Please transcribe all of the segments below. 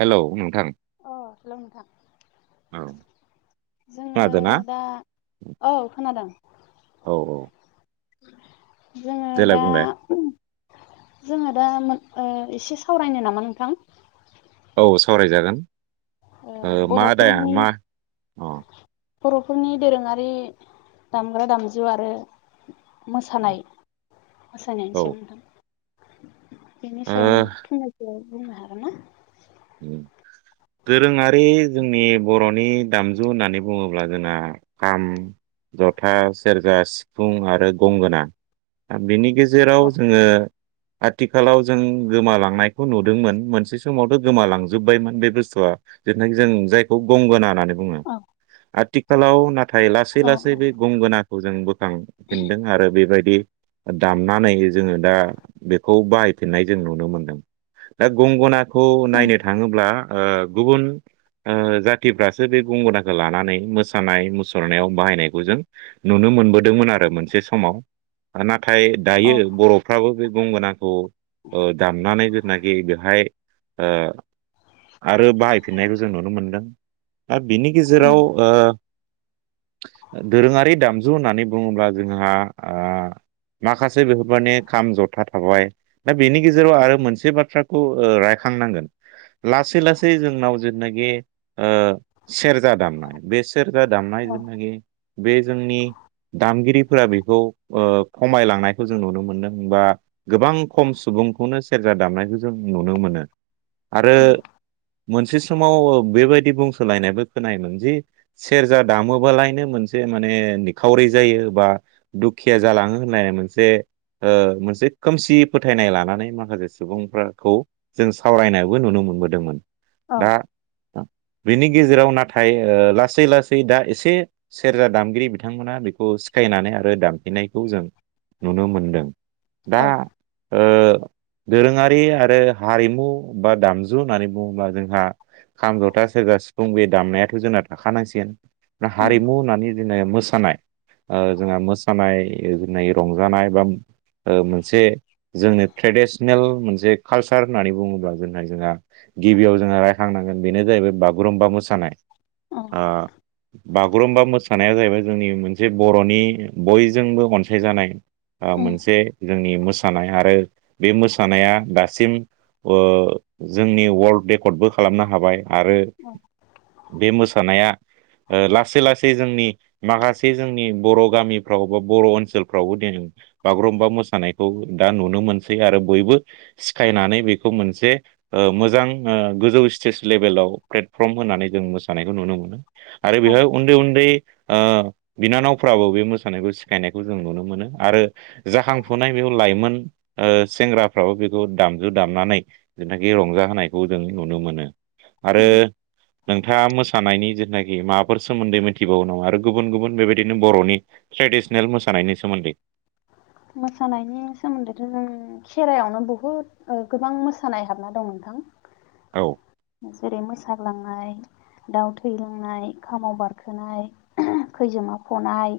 Hello नोंथां अ hello नोंथां औ जोङो खोनादोंना दा औ औ औ जोंङो देलाय दा बुंलाय जोंङो दा एसे सावरायनो नामा नोंथां? औ सावरायजागोन ओ मा दाया बर'फोरनि मा अ औ। बर'फोरनि दोरोंङारि दामग्रा दामजु आरो मोसानाय मोसानाय औ ओ बेनि सायाव नों फंनैसो बुंनो हागोन ना [inaudible] दोरोंङारि जोंनि बर'नि दामजु होननानै बुंङोब्ला जोंना खाम जथा सेरजा सिफुं आरो गंगोना दा बिनि गेजेराव औ जोंङो आथिखालाव जों गोमालांनायखौ नुदोंमोन मोनसे समावथ' गोमा लांजोबबायमोन बे बुस्थुआ जेरना जों जायखौ गंगोना होननानै बुंङो आरो औ थि आथिखालाव नाथाय लासै औ लासै बे गंगोनाखौ जों बोखांफिनदों आरो बेबायदि दामनानै जोंङो दा बेखौ बाहायफिननाय जों नुनो मोनदों। दा गंगनाखौ उम नायनो थांङोब्ला ओ गुबुन ओ जाथिफ्रासो बे गंगोनाखौ लानानै मोसानाय मुसुरनायाव बाहायनायखौ जों नुनो मोनो मोनबोदोंमोन आरो मोनसे समाव खोना नाथाय औ दायो बर'फ्राबो बे गंगोनाखौ ओ दामनानै जिनाखि बेवहाय आरो बाहायफिननायखौ जों नुनो मोनदों दा बिनि उम गेजेराव ओ [inaudible] दोरोंङारि दामजु होननानै बुंङोब्ला जोंहा ओ माखासे बेफोर माने खाम जथा थाबाय दा बेनि गेजेराव आरो मोनसे बाथ्राखौ ओ रायखां खांनांगोन लासै लासै जोंनाव जेनाखि ओ सेरजा दामनाय बे से सेरजा दामनाय औ जोंनि बे जोंनि दामगिरिफोरा बेखौ ओ खमायलांनायखौ जों नुनो मोनदों होनबा गोबां खम सुबुं सुबुंखौनो सेरजा दामनायखौ जों नुनो मोनो। आरो उम मोनसे समाव बेबायदि बुंस'लायनायबो खोनायोमोन जि सेरजा दामोबालायनो मोनसे माने निखावरि जायो बा दुखिया जालाङो होननाय मोनसे ओ मोनसे खोमसि फोथायनाय लानानै माखासे सुबुंफोरखौ जों सावरायनायबो नुनो मोनबोदोंमोन औ दा [inaudible] बेनि गेजेराव नाथाय लासै लासै दा एसे सेरजा दामगिरि बिथांमोना बेखौ सिखाय फैनानै आरो दामफिननायखौ जों नुनो मोनदों। दा ओ दोरोंङारि आरो हारिमु बा दामजु होननानै बुंङोबा जोंहा खाम जथा सोरोगा सिफुं बे दामनायाथ' जोंना थाखानांसिगोन उम हारिमु होननानै जना मोसानाय जोंहा मोसानाय जोंनाख रंजानाय बा मोनसे जोंनो ट्रेडिसनेल मोनसे कालसार होननानै बुंङोब्ला जोंनिया जोंहा गिबियाव जों रायखांनांगोन बेनो जाहैबाय बागुरुम्बा मुस मोसानाय औ बागुरुमबा मोसानाया जाहैबाय जोंनि मोनसे बर'नि बयजोंबो अनसायजानाय उम मोनसे जोंनि मोसानाय आरो बे मोसानाया दासिम ओ जोंनि वर्ल्ड रेकर्डबो खालामनो हाबाय आरो औ बे मोसानाया लासै लासै जोंनि माखासे जोंनि बर' गामिफ्राव बा बर' ओनसोलफ्रावबो दिनै बागुरुम्बा मोसानायखौ दा नुनो मोनसै आरो बयबो सिखायनानै बेखौ मोनसे ओ मोजां गोजौ स्टेज लेभेलाव प्लेटफ्रम होननानै जों मोसानायखौ नु मोनो, नुनो मोनो आरो औ बेवहाय उन्दै-उन्दै ओ बिनानावफ्राबो बे मोसानायखौ सिखायनायखौ जों नुनो मोनो, आरो जाखांफुनाय बे लाइमोन ओ सेंग्राफ्राबो बेखौ दामो। बेखौ दामनानै जेनाखि रंजा होनायखौ जों नुनो मोनो, आरो उम नों नोंथांङा मोसानायनि जेथुनाखि माबाफोर सोमोन्दै मिथिबावो नामा आरो गुबुन गुबुन बेबायदिनो बर'नि ट्रेडिस'नेल, ट्रेडिस'नेल मोसानायनि सोमोन्दै, [inaudible] मोसानायनि सोमोन्दैथ' जों खेराइआवनो बुहुत गोबां मोसानाय हाबना दं नोंथां, नोंथां। औ जेरै मोसाग्लांनाय, दाउ थै लांनाय, खामाव बारखोनाय, खैजोमा फनाय,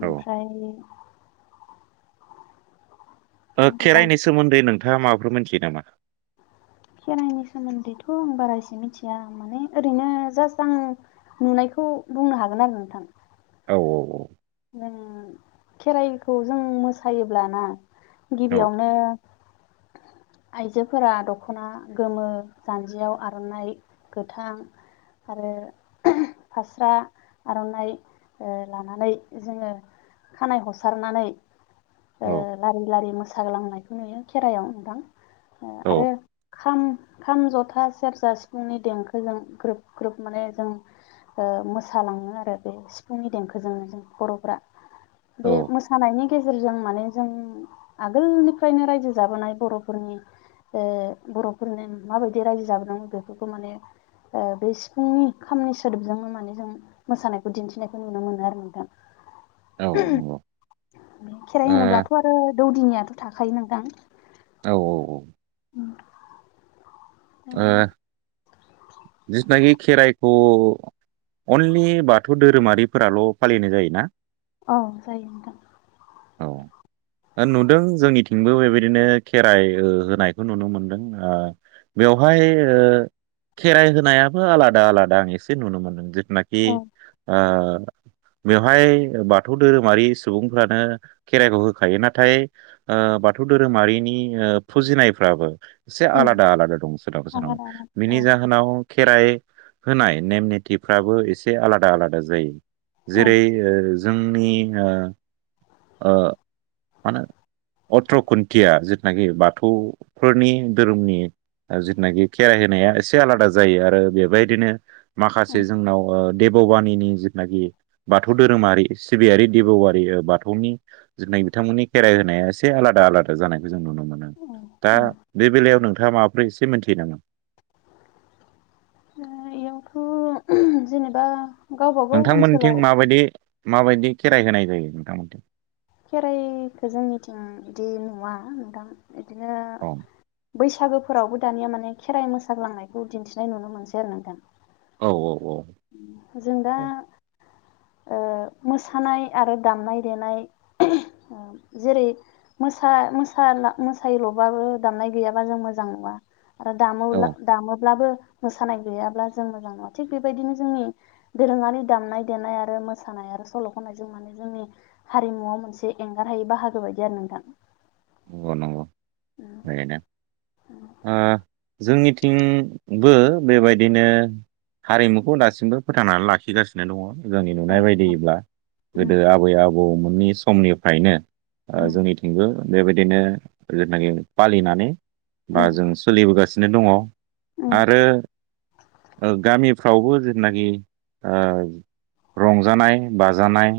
औ ओमफ्राय ओ गोबाव खेराइनि सोमोन्दै नोंथांङा माबाफोर मिथियो नामा? खेराइनि सोमोन्दैथ' आं बारा एसे मिथिया माने ओरैनो जास आं नुनायखौ बे खौ बुंनो हागोन आरो नोंथां, औ औ औ नों खेराइखौ जों मोसायोब्लाना औ गिबियावनो [inaudible] आइजोफोरा दख'ना गोमो, जान्जियाव आर'नाइ गोथां, आरो फास्रा आर'नाइ ओ लानानै, जोंङो खानाय हसारनानै ओ औ लारि-लारि मोसा मोसाग्लांनायखौ नुयो खेराइआव नोंथां औ आरो खाम-खाम, जथा, सेरजा, सिफुंनि, देंखोजों ग्रोब-ग्रोब माने जों ओ मोसालांङो आरो बे सिफुंनि देंखोजोंनो जों, बर'फ्रा बे औ मोसानायनि गेजेरजों माने जों आगोलनिफ्रायनो रायजो जाबोनाय बर'फोरनि, ओ बर'फोरनो माबायदि रायजो जाबोदों, बेफोरखौ माने ओ बे सिफुंनि खामनि सोदोबजोंनो माने जों मोसानायखौ दिन्थिनायखौ नुनो मोनो, आरो नोंथां, औ नंगौ ओ खेराइ औ होनोब्लाथ' आरो दौदिनियाथ' थाखायो नोंथां, औ औ औ उम ओ जितनाखि खेराइखौ अनलि बाथौ धोरोमारिफोराल' फालिनाय जायोना? औ जायो नोंथां, औ नुदों जोंनिथिंबो बेबायदिनो खेराइ हो-होनायखौ नुनो मोनदों, बेवहाय ओ खेराइ होनायाबो आलादा-आलादा आं एसे नुनो मोनदों जिथुनाखि औ ओ बेवहाय बाथौ धोरोमारि सुबुंफ्रानो खेराइखौ होखायो, नाथाय ओ बाथौ धोरोमारिनि ओ फुजिनायफ्राबो एसे उम आलादा आलादा दं सोरनाबा आलादा सोरनाबा आलादा औ बिनि जाहोनाव खेराइ होनाय नेम निथिफ्राबो एसे आलादाआलादा जायो। औ जेरै ओ जोंनि ओ मा होनो अथ्र' खुन्थिया जिथुनाखि बाथौफोरनि धोरोमनि जिथुनाखि खेराइ होनाया एसे आलादा जायो आरो बेबायदिनो औ माखासे जोंनाव ओ देब'बानिनि जिथुनाखि बाथौ धोरोमारि सिबियारि देब'बारि बाथौनि जिथुनाखि बिथांमोननि खेराइ होनाया एसे आलादा आलादा जानाय जों नुनो मोनो। औ दा उम बे बेलायाव नोंथाङा माबा ओमफ्राय एसे मिथिना [unintelligible] एयावथ' जेनेबा गावबागाव ओनसोलाव नोंथांमोनथिं माबायदि माबायदि खेराइ होनाय जायो नोंथांमोनथिं? खेराइखौ जोंनिथिं बिदि नुवा नोंथां। बिदिनो औ बैसागो फोरावबो दानिया माने खेराइ मोसाग्लांनायखौ दिन्थिनाय नुनो मोनसै आरो नोंथां। औ औ। जों दा ओ ओ मोसानाय आरो दामनाय देनाय ओ जेरै मोसा मोसाना मोसायल'बाबो दामनाय गैयाबा जों मोजां मोजां नुआ आरो दामो औ दामोब्लाबो मोसानाय गैयाब्ला जों मोजां नुआ थिग बेबायदिनो जोंनि दोरोङारि दामनाय देनाय आरो मोसानाय आरो सल' खनायजों मान जोंनि हारिमुआव मोनसे एंगारहायै बाहागो बायदि आरो नोंथां। नंगौ नंगौ बेनो ओ जोंनिथिंबो बेबायदिनो हारिमुखौ दासिमबो फोथांनानै लाखिगासिनो दङ'। जोंनि औ नुनाय बायदिब्ला उम गोदो आबै आबौमोननि समनिफ्रायनो आ उम जोंनिथिंबो बेबायदिनो जेनाखि फालिनानै बा उम जों सोलिबोगासिनो दङ'। उम आरो गामिफ्रावबो ओ जेनाखि ओ रंजानाय बाजानाय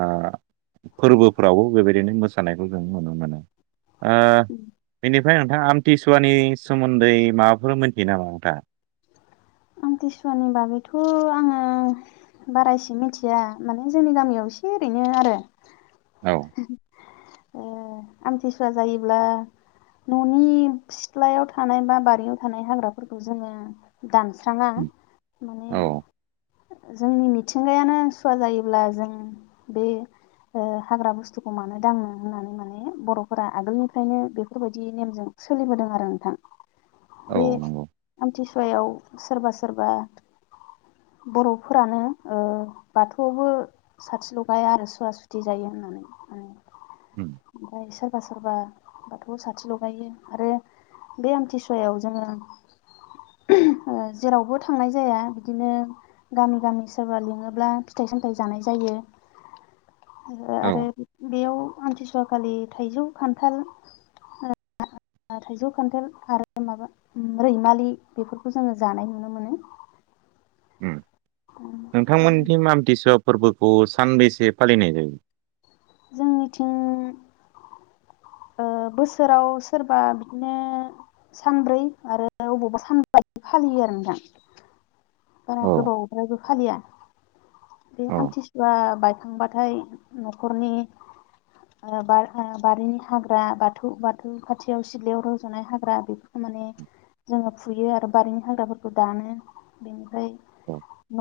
ओ फोरबोफ्रावबो बेबायदिनो मोसानायखौ जों नुनो मोनो। ओ बेनि फ्राय नोंथाङा आमथिसुवानि सोमोन्दै माबाफोर मोनथियो नामा नोंथाङा? [inaudible] आमथिसुवानि बागैथ' आङो बारा एसे मिथिया माने जोंनि गामियाव एसे एसे ओरैनो आरो औ आमथिसुवा जायोब्ला न'नि सिथ्लायाव थानाय बा बारियाव थानाय हाग्राफोरखौ जोङो दामस्राङा माने औ जोंनि मिथिंगायानो सुवा जायोब्ला जों बे ओ हाग्रा बुस्थुखौ मानो दांनो होननानै माने बर'फोरा आगोलनिफ्रायनो बेफोरबायदि नेमजों सोलिबोदों आरो नोंथां औ बे नंगौ आमथि सुवायाव सोरबा सोरबा बर'फोरानो ओ बाथौआवबो साथि लगाया आरो सुवा सुथि जायो होन्नानै। उम ओ [unintelligible] सोरबा सोरबा बाथौ साथि लगायो आरो बे आमथिसुवायाव जोङो ओ जेरावबो थांनाय जाया बिदिनो गामि गामि सोरबा लिङोब्ला फिथाइ सामथाइ जानाय जायो। [inaudible] औ आरो बेयाव आमथिसुवाखालि थाइजौ खान्थाल [unintelligible] थाइजौ खान्थाल आरो माबा रैमालि बेफोरखौ जोङो जानाय नुनो मोनो। [inaudible] नोंथांमोननि मामथिसब फोरबोखौ सानबेसे फालिनाय जायो? जोंनिथिं बोसोराव सोरबा बिदिनो सानब्रै आरो अबावबा सानब्रै फालियो आरो नोंथां। बारा औ गोबावद्ईबो फालिया। बे औ आमथिसुवा बायखांबाथाय न'खरनि बारिनि हाग्रा बाथौ बाथौ खाथियाव सिलयाव रजानाय हाग्रा बेफोरखौ माने जोङो फुयो आरो बारिनि हाग्राफोरखौ दानो बेनिफ्राय औ न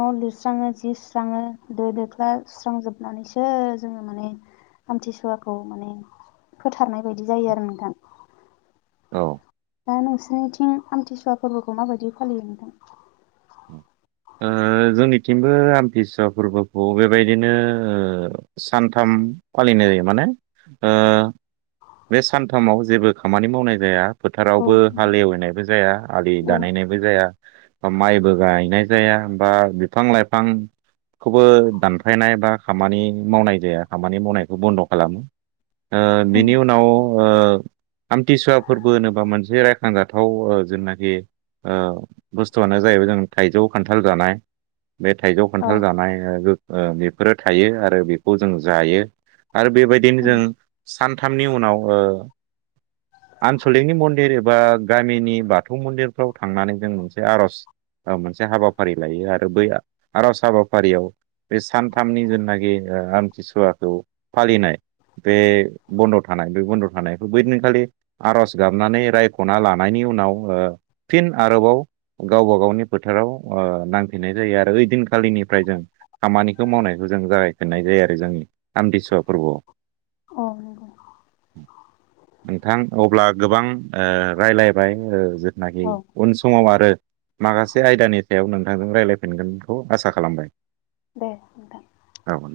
न लिरस्राङो जि सुस्राङो दो दोख्ला सुस्रांजोबनानैसो जो माने आमथिसुवाखौ माने फोथारनाय बायदि जायो आरो नोंथां औ दा नोंसिोरनिथिं आमथिसुवा फोरबोखौ माबायदि फालियो नोंथां औ। ओ जोंनिथिंबो आम्थिसुवा फोरबोखौ बेबायदिनो सानथामालि बे सानथामाव जेबो खामानि मावनाय जाया औ फोथारावबो हालेवनायबो जाया आलि औ दानायनायबो जाया बा माइबो गायनाय ज जाया बा बिफां लाइफां खौबो दानफायनाय बा खामानि मावनाय जाया खामानि मावनायखौ बन्द खालामो उम बिनि उनाव आमथिसुवा फोरबो होनोबा मोनसे रायखांजाथाव जोंनाखि बुस्थुआनो जाहैबाय जों थाइजौ खान्थाल जानाय बे थाइजौ औ खान्थाल जानाय बेफोरो थायो आरो बेखौ जों जायो आरो बेबायदिनो उम जों सानथामनि उनाव औ आनसलिकनि मन्दिर एबा गामिनि बाथौ मन्दिरफ्राव थांनानै जों मोनसे आरज मोनसे हाबाफारि लायो आरो बै आरज हाबाफारियाव बे सानथामनि जेनाखि आमथिसुवाखौ फालिनाय बे बन्द थानाय बे बन्द थानायखौ बैदिनखालि आरज गाबनानै रायखना लानायनि नि उनाव फिन आरोबाव गावबा गावनि फोथाराव ओ नांफिननाय जायो आरो ओइदिनखालिनिफ्राय जों खामानिखौ मावनायखौ जों जागायफिननाय जायो आरो जोंनि आमथिसुवा फोरबोआव औ नंगौ नोंथां अब्ला गोबां राय्लायबाय जिथुनाखि औ उन समाव आरो माखासे आयदानि सायाव नों नोंजों रायज्लायफिनगोनखौ आसा खालामबाय दे नोंथां औ दे।